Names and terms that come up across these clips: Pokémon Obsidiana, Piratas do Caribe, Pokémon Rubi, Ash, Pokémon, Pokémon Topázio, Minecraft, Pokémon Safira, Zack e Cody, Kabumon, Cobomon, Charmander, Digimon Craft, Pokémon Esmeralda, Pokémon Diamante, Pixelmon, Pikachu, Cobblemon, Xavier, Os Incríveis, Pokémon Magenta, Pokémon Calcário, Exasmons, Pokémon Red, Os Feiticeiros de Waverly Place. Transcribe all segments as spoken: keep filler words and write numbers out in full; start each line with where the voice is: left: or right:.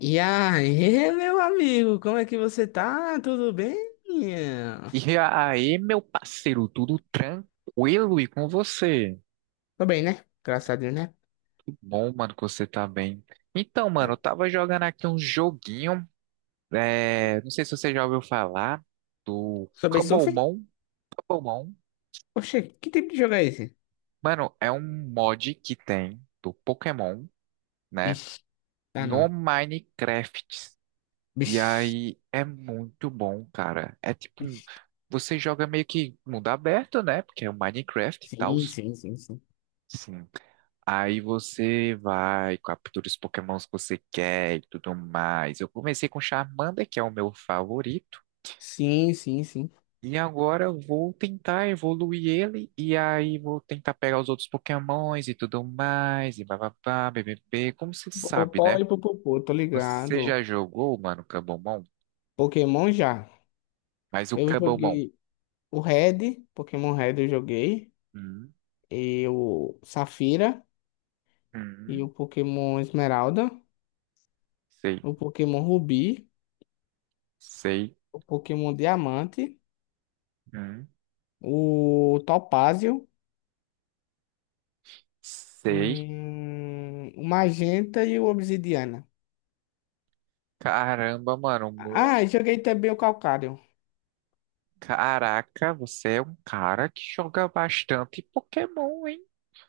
left: E aí, meu amigo, como é que você tá? Tudo bem?
right: E aí, meu parceiro, tudo tranquilo e com você?
left: Tô bem, né? Graças a Deus, né?
right: Que bom, mano, que você tá bem. Então, mano, eu
left: Ai,
right: tava jogando aqui um joguinho, é, não sei se você já ouviu falar do
left: sobre surf?
right: Cobblemon. Cobblemon,
left: Oxê, que tipo de jogo é esse?
right: mano, é um mod que tem do Pokémon, né,
left: Bicho, ah
right: no
left: não.
right: Minecraft. E
left: Bicho.
right: aí, é muito bom, cara. É tipo,
left: Bicho.
right: você joga meio que mundo aberto, né, porque é o Minecraft e tal.
left: Sim, sim, sim, sim.
right: Sim. Aí você vai, captura os Pokémons que você quer e tudo mais. Eu comecei com Charmander, que é o meu favorito,
left: Sim, sim, sim.
right: e agora eu vou tentar evoluir ele, e aí vou tentar pegar os outros Pokémons e tudo mais, e bababá, bbb. Como você sabe,
left: Popopó
right: né?
left: e popopô, tô
right: Você já
left: ligado.
right: jogou, mano, Kabumon?
left: Pokémon já.
right: Mas o
left: Eu
right: Kabumon.
left: joguei o Red, Pokémon Red eu joguei.
right: Hum,
left: E o Safira. E
right: hum,
left: o Pokémon Esmeralda.
right: sei,
left: O Pokémon Rubi.
right: sei,
left: O Pokémon Diamante.
right: hum,
left: O Topázio,
right: sei.
left: hum, o Magenta e o Obsidiana.
right: Caramba, mano.
left: Ah, joguei também o Calcário.
right: Caraca, você é um cara que joga bastante Pokémon, hein?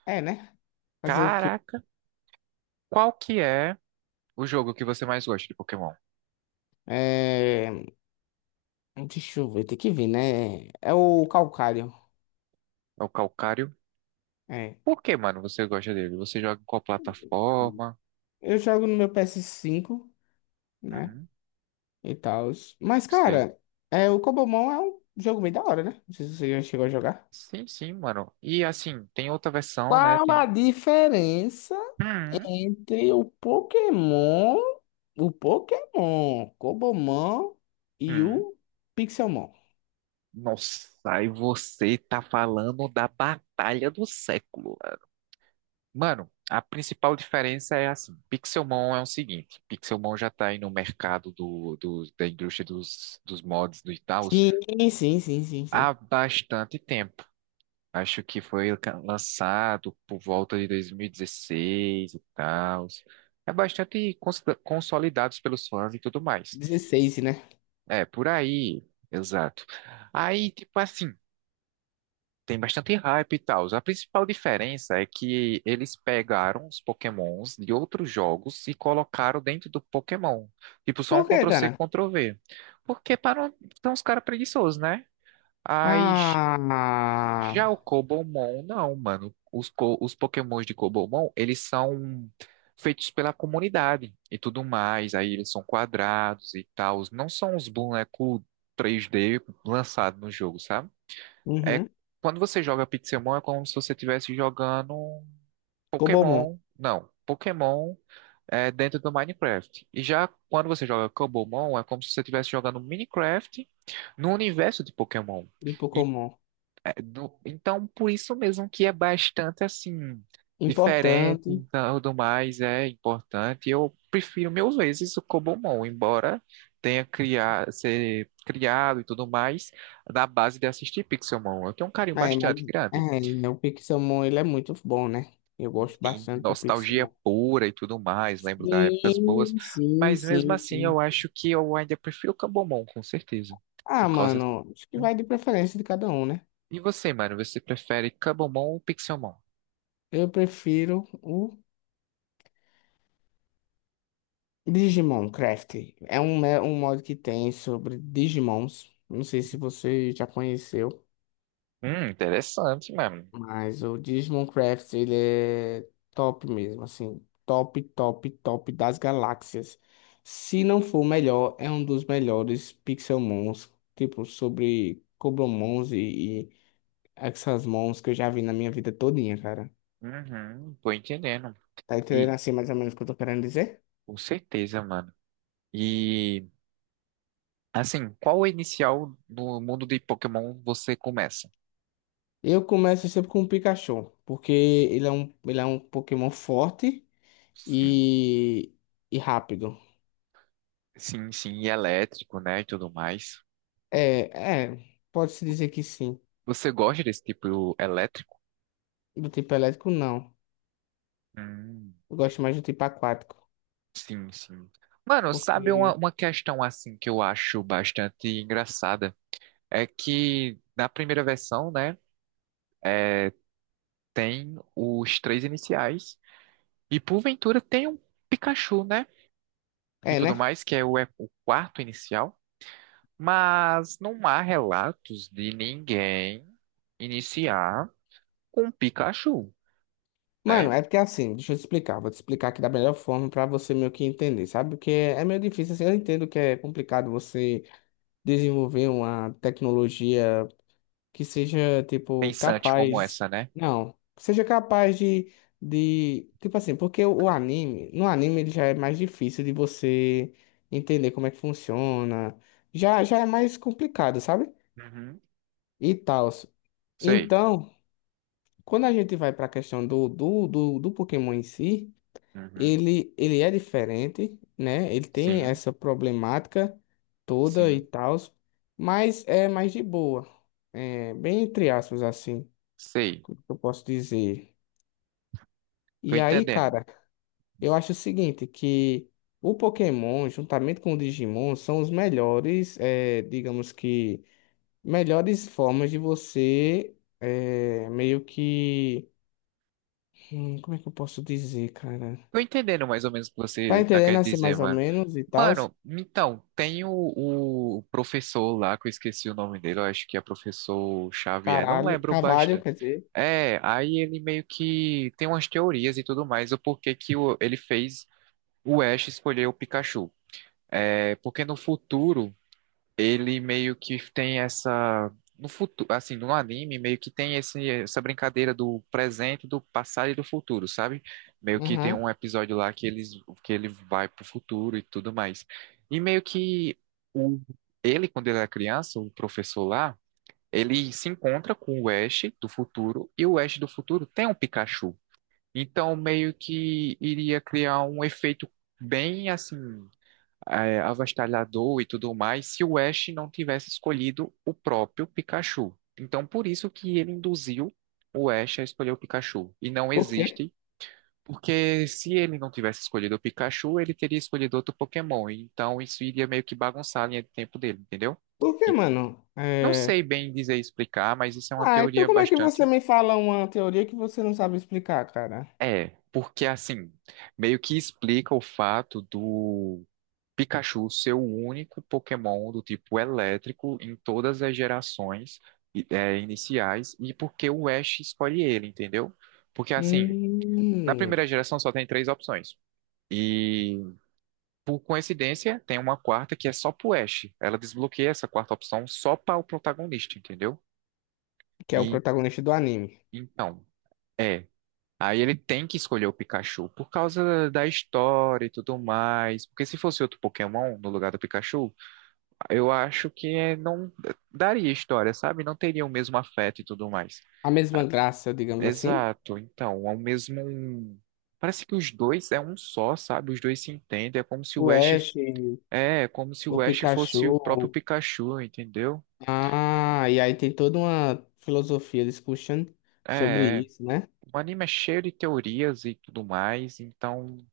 left: É, né? Fazer o quê?
right: Caraca, qual que é o jogo que você mais gosta de Pokémon?
left: É, Deixa eu ver, tem que ver, né? É o Calcário.
right: É o Calcário?
left: É.
right: Por que, mano, você gosta dele? Você joga em qual plataforma?
left: Eu jogo no meu pê ésse cinco, né?
right: Hum,
left: E tal. Mas,
right: sei.
left: cara, é, o Cobomon é um jogo meio da hora, né? Não sei se você já chegou a jogar.
right: Sim, sim, mano. E assim, tem outra versão, né?
left: Qual
right: Tem.
left: a diferença
right: Hum,
left: entre o Pokémon, o Pokémon, Cobomon e
right: hum.
left: o Pixelmon.
right: Nossa, e você tá falando da Batalha do Século. Mano, a principal diferença é assim, Pixelmon é o seguinte, Pixelmon já tá aí no mercado do, do- da indústria dos, dos mods do Itaús
left: Sim, sim, sim, sim,
right: há
left: sim.
right: bastante tempo. Acho que foi ca- lançado por volta de dois mil e dezesseis e dezesseis e tal. É bastante consolida- consolidados pelos fãs e tudo mais.
left: Dezesseis, né?
right: É, por aí, exato. Aí, tipo assim, tem bastante hype e tal. A principal diferença é que eles pegaram os Pokémons de outros jogos e colocaram dentro do Pokémon. Tipo, só um
left: Por quê,
right: Ctrl-C,
left: cara?
right: Ctrl-V. Porque para não... são os caras preguiçosos, né? Aí j-
left: Ah,
right: Já o Cobomon, não, mano. Os, co... os Pokémons de Cobomon, eles são feitos pela comunidade e tudo mais. Aí eles são quadrados e tal. Não são os bonecos três D lançados no jogo, sabe? É,
left: uhum.
right: quando você joga Pixelmon, é como se você estivesse jogando um
left: Cobomon
right: Pokémon. Não, Pokémon é dentro do Minecraft. E já quando você joga Cobblemon, é como se você estivesse jogando Minecraft no universo de Pokémon.
left: e Pokémon.
right: É, do- então, por isso mesmo que é bastante assim diferente,
left: Importante.
right: então tudo mais é importante. Eu prefiro mil vezes o Cobomon, embora tenha criado, ser criado e tudo mais na base de assistir Pixelmon. Eu tenho um carinho
left: É, mas
right: bastante grande.
left: é, o Pixelmon ele é muito bom, né? Eu gosto
right: Tem
left: bastante do
right: nostalgia
left: Pixelmon.
right: pura e tudo mais, lembro da épocas boas,
left: Sim, sim,
right: mas mesmo
left: sim,
right: assim
left: sim.
right: eu acho que eu ainda prefiro o Cobomon, com certeza. Por
left: Ah,
right: causa.
left: mano, acho que
right: Hum.
left: vai de preferência de cada um, né?
right: E você, mano, você prefere Cobomon ou Pixelmon?
left: Eu prefiro o Digimon Craft, é um, é um mod que tem sobre Digimons. Não sei se você já conheceu,
right: Hum, interessante, mano.
left: mas o Digimon Craft ele é top mesmo, assim, top, top, top das galáxias. Se não for o melhor, é um dos melhores Pixelmons, tipo sobre Coblomons e, e Exasmons que eu já vi na minha vida todinha, cara.
right: Uhum, tô entendendo.
left: Tá entendendo
right: E
left: assim mais ou menos o que eu tô querendo dizer?
right: com certeza, mano. E assim, qual é inicial do mundo de Pokémon você começa?
left: Eu começo sempre com o Pikachu, porque ele é um, ele é um Pokémon forte
right: Sim.
left: e, e rápido.
right: Sim, sim, e elétrico, né, e tudo mais.
left: É, é, pode-se dizer que sim.
right: Você gosta desse tipo elétrico?
left: Do tipo elétrico, não.
right: Hum,
left: Eu gosto mais do tipo aquático.
right: sim, sim. Mano, sabe uma,
left: Porque.
right: uma questão assim que eu acho bastante engraçada? É que na primeira versão, né, é, tem os três iniciais e porventura tem um Pikachu, né? E
left: É,
right: tudo
left: né?
right: mais, que é o, é o quarto inicial, mas não há relatos de ninguém iniciar com Pikachu,
left: Mano,
right: né?
left: é porque assim, deixa eu te explicar. Vou te explicar aqui da melhor forma pra você meio que entender, sabe? Porque é meio difícil, assim. Eu entendo que é complicado você desenvolver uma tecnologia. Que seja, tipo,
right: Pensante como
left: capaz.
right: essa, né?
left: Não, que seja capaz de, de. Tipo assim, porque o anime. No anime ele já é mais difícil de você entender como é que funciona. Já, já é mais complicado, sabe?
right: Uhum,
left: E tal.
right: sei.
left: Então, quando a gente vai para a questão do, do, do, do Pokémon em si,
right: Uhum,
left: ele, ele é diferente, né? Ele tem
right: sim,
left: essa problemática toda e
right: sim,
left: tal, mas é mais de boa. É, bem entre aspas, assim.
right: sei.
left: Como que eu posso dizer?
right: Tô
left: E aí,
right: entendendo.
left: cara, eu acho o seguinte, que o Pokémon, juntamente com o Digimon, são os melhores, eh, digamos que, melhores formas de você, eh, meio que, hum, como é que eu posso dizer, cara?
right: Tô entendendo mais ou menos o que
left: Tá
right: você tá
left: entendendo
right: querendo
left: assim
right: dizer,
left: mais ou
right: mano.
left: menos e tal?
right: Mano, então, tem o, o professor lá, que eu esqueci o nome dele, eu acho que é professor Xavier, não
left: Caralho,
right: lembro
left: cavalo,
right: bastante.
left: quer dizer.
right: É, aí ele meio que tem umas teorias e tudo mais, o porquê que o- ele fez o Ash escolher o Pikachu. É, porque no futuro ele meio que tem essa. No futuro, assim, no anime, meio que tem esse, essa brincadeira do presente, do passado e do futuro, sabe? Meio que tem
left: Aham.
right: um episódio lá que, eles, que ele vai pro futuro e tudo mais. E meio que o, ele, quando ele era criança, o professor lá ele se encontra com o Ash do futuro e o Ash do futuro tem um Pikachu. Então, meio que iria criar um efeito bem assim é, avastalhador e tudo mais se o Ash não tivesse escolhido o próprio Pikachu. Então, por isso que ele induziu o Ash a escolher o Pikachu. E não
left: Por quê?
right: existe, porque se ele não tivesse escolhido o Pikachu, ele teria escolhido outro Pokémon. Então, isso iria meio que bagunçar a linha de tempo dele, entendeu?
left: Por quê, mano?
right: Não
left: É...
right: sei bem dizer e explicar, mas isso é uma
left: Ah, então
right: teoria
left: como é que você
right: bastante.
left: me fala uma teoria que você não sabe explicar, cara?
right: É, porque assim, meio que explica o fato do Pikachu ser o único Pokémon do tipo elétrico em todas as gerações i- é, iniciais e porque o Ash escolhe ele, entendeu? Porque assim, na
left: Hum.
right: primeira geração só tem três opções. E por coincidência, tem uma quarta que é só pro Ash. Ela desbloqueia essa quarta opção só para o protagonista, entendeu?
left: Que é o
right: E
left: protagonista do anime.
right: então. É, aí ele tem que escolher o Pikachu por causa da história e tudo mais. Porque se fosse outro Pokémon no lugar do Pikachu, eu acho que eh, não daria história, sabe? Não teria o mesmo afeto e tudo mais.
left: A mesma graça, digamos assim.
right: Exato. Então, é o mesmo. Um, parece que os dois é um só, sabe? Os dois se entendem. É como se o
left: O
right: Ash
left: Ash,
right: é, é como se
left: o
right: o Ash fosse o próprio
left: Pikachu.
right: Pikachu, entendeu?
left: Ah, e aí tem toda uma filosofia discussion sobre
right: É, é.
left: isso, né?
right: O anime é cheio de teorias e tudo mais, então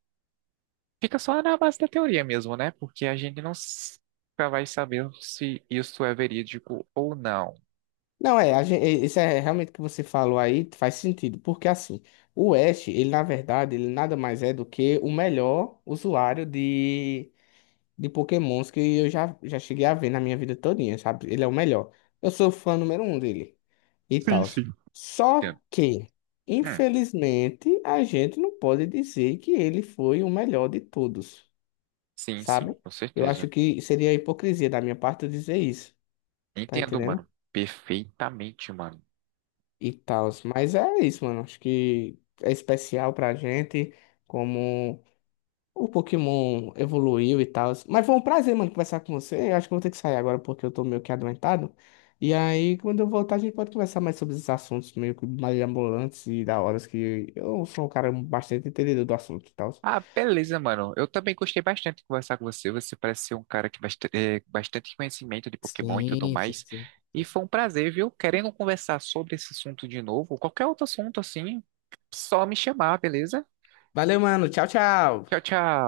right: fica só na base da teoria mesmo, né? Porque a gente não s- nunca vai saber se isso é verídico ou não.
left: Não, é, a gen- e- isso é realmente o que você falou aí, faz sentido, porque assim, o Ash, ele na verdade, ele nada mais é do que o melhor usuário de, de Pokémons que eu já, já cheguei a ver na minha vida todinha, sabe? Ele é o melhor. Eu sou fã número um dele. E
right: Sim,
left: tal.
right: sim.
left: Só
right: Entendo.
left: que,
right: Hum,
left: infelizmente, a gente não pode dizer que ele foi o melhor de todos,
right: sim, sim,
left: sabe?
right: com
left: Eu acho
right: certeza.
left: que seria hipocrisia da minha parte eu dizer isso, tá
right: Entendo,
left: entendendo?
right: mano. Perfeitamente, mano.
left: E tal. Mas é isso, mano. Acho que é especial pra gente, como. O Pokémon evoluiu e tal. Mas foi um prazer, mano, conversar com você. Eu acho que eu vou ter que sair agora porque eu tô meio que adoentado. E aí, quando eu voltar, a gente pode conversar mais sobre esses assuntos meio que mais ambulantes e da hora, que eu sou um cara bastante entendedor do assunto e tal.
right: Ah, beleza, mano. Eu também gostei bastante de conversar com você. Você parece ser um cara que bast eh, bastante conhecimento de Pokémon e tudo
left: Sim, sim,
right: mais.
left: sim.
right: E foi um prazer, viu? Querendo conversar sobre esse assunto de novo, qualquer outro assunto assim, só me chamar, beleza?
left: Valeu, mano. Tchau,
right: Tchau,
left: tchau.
right: tchau.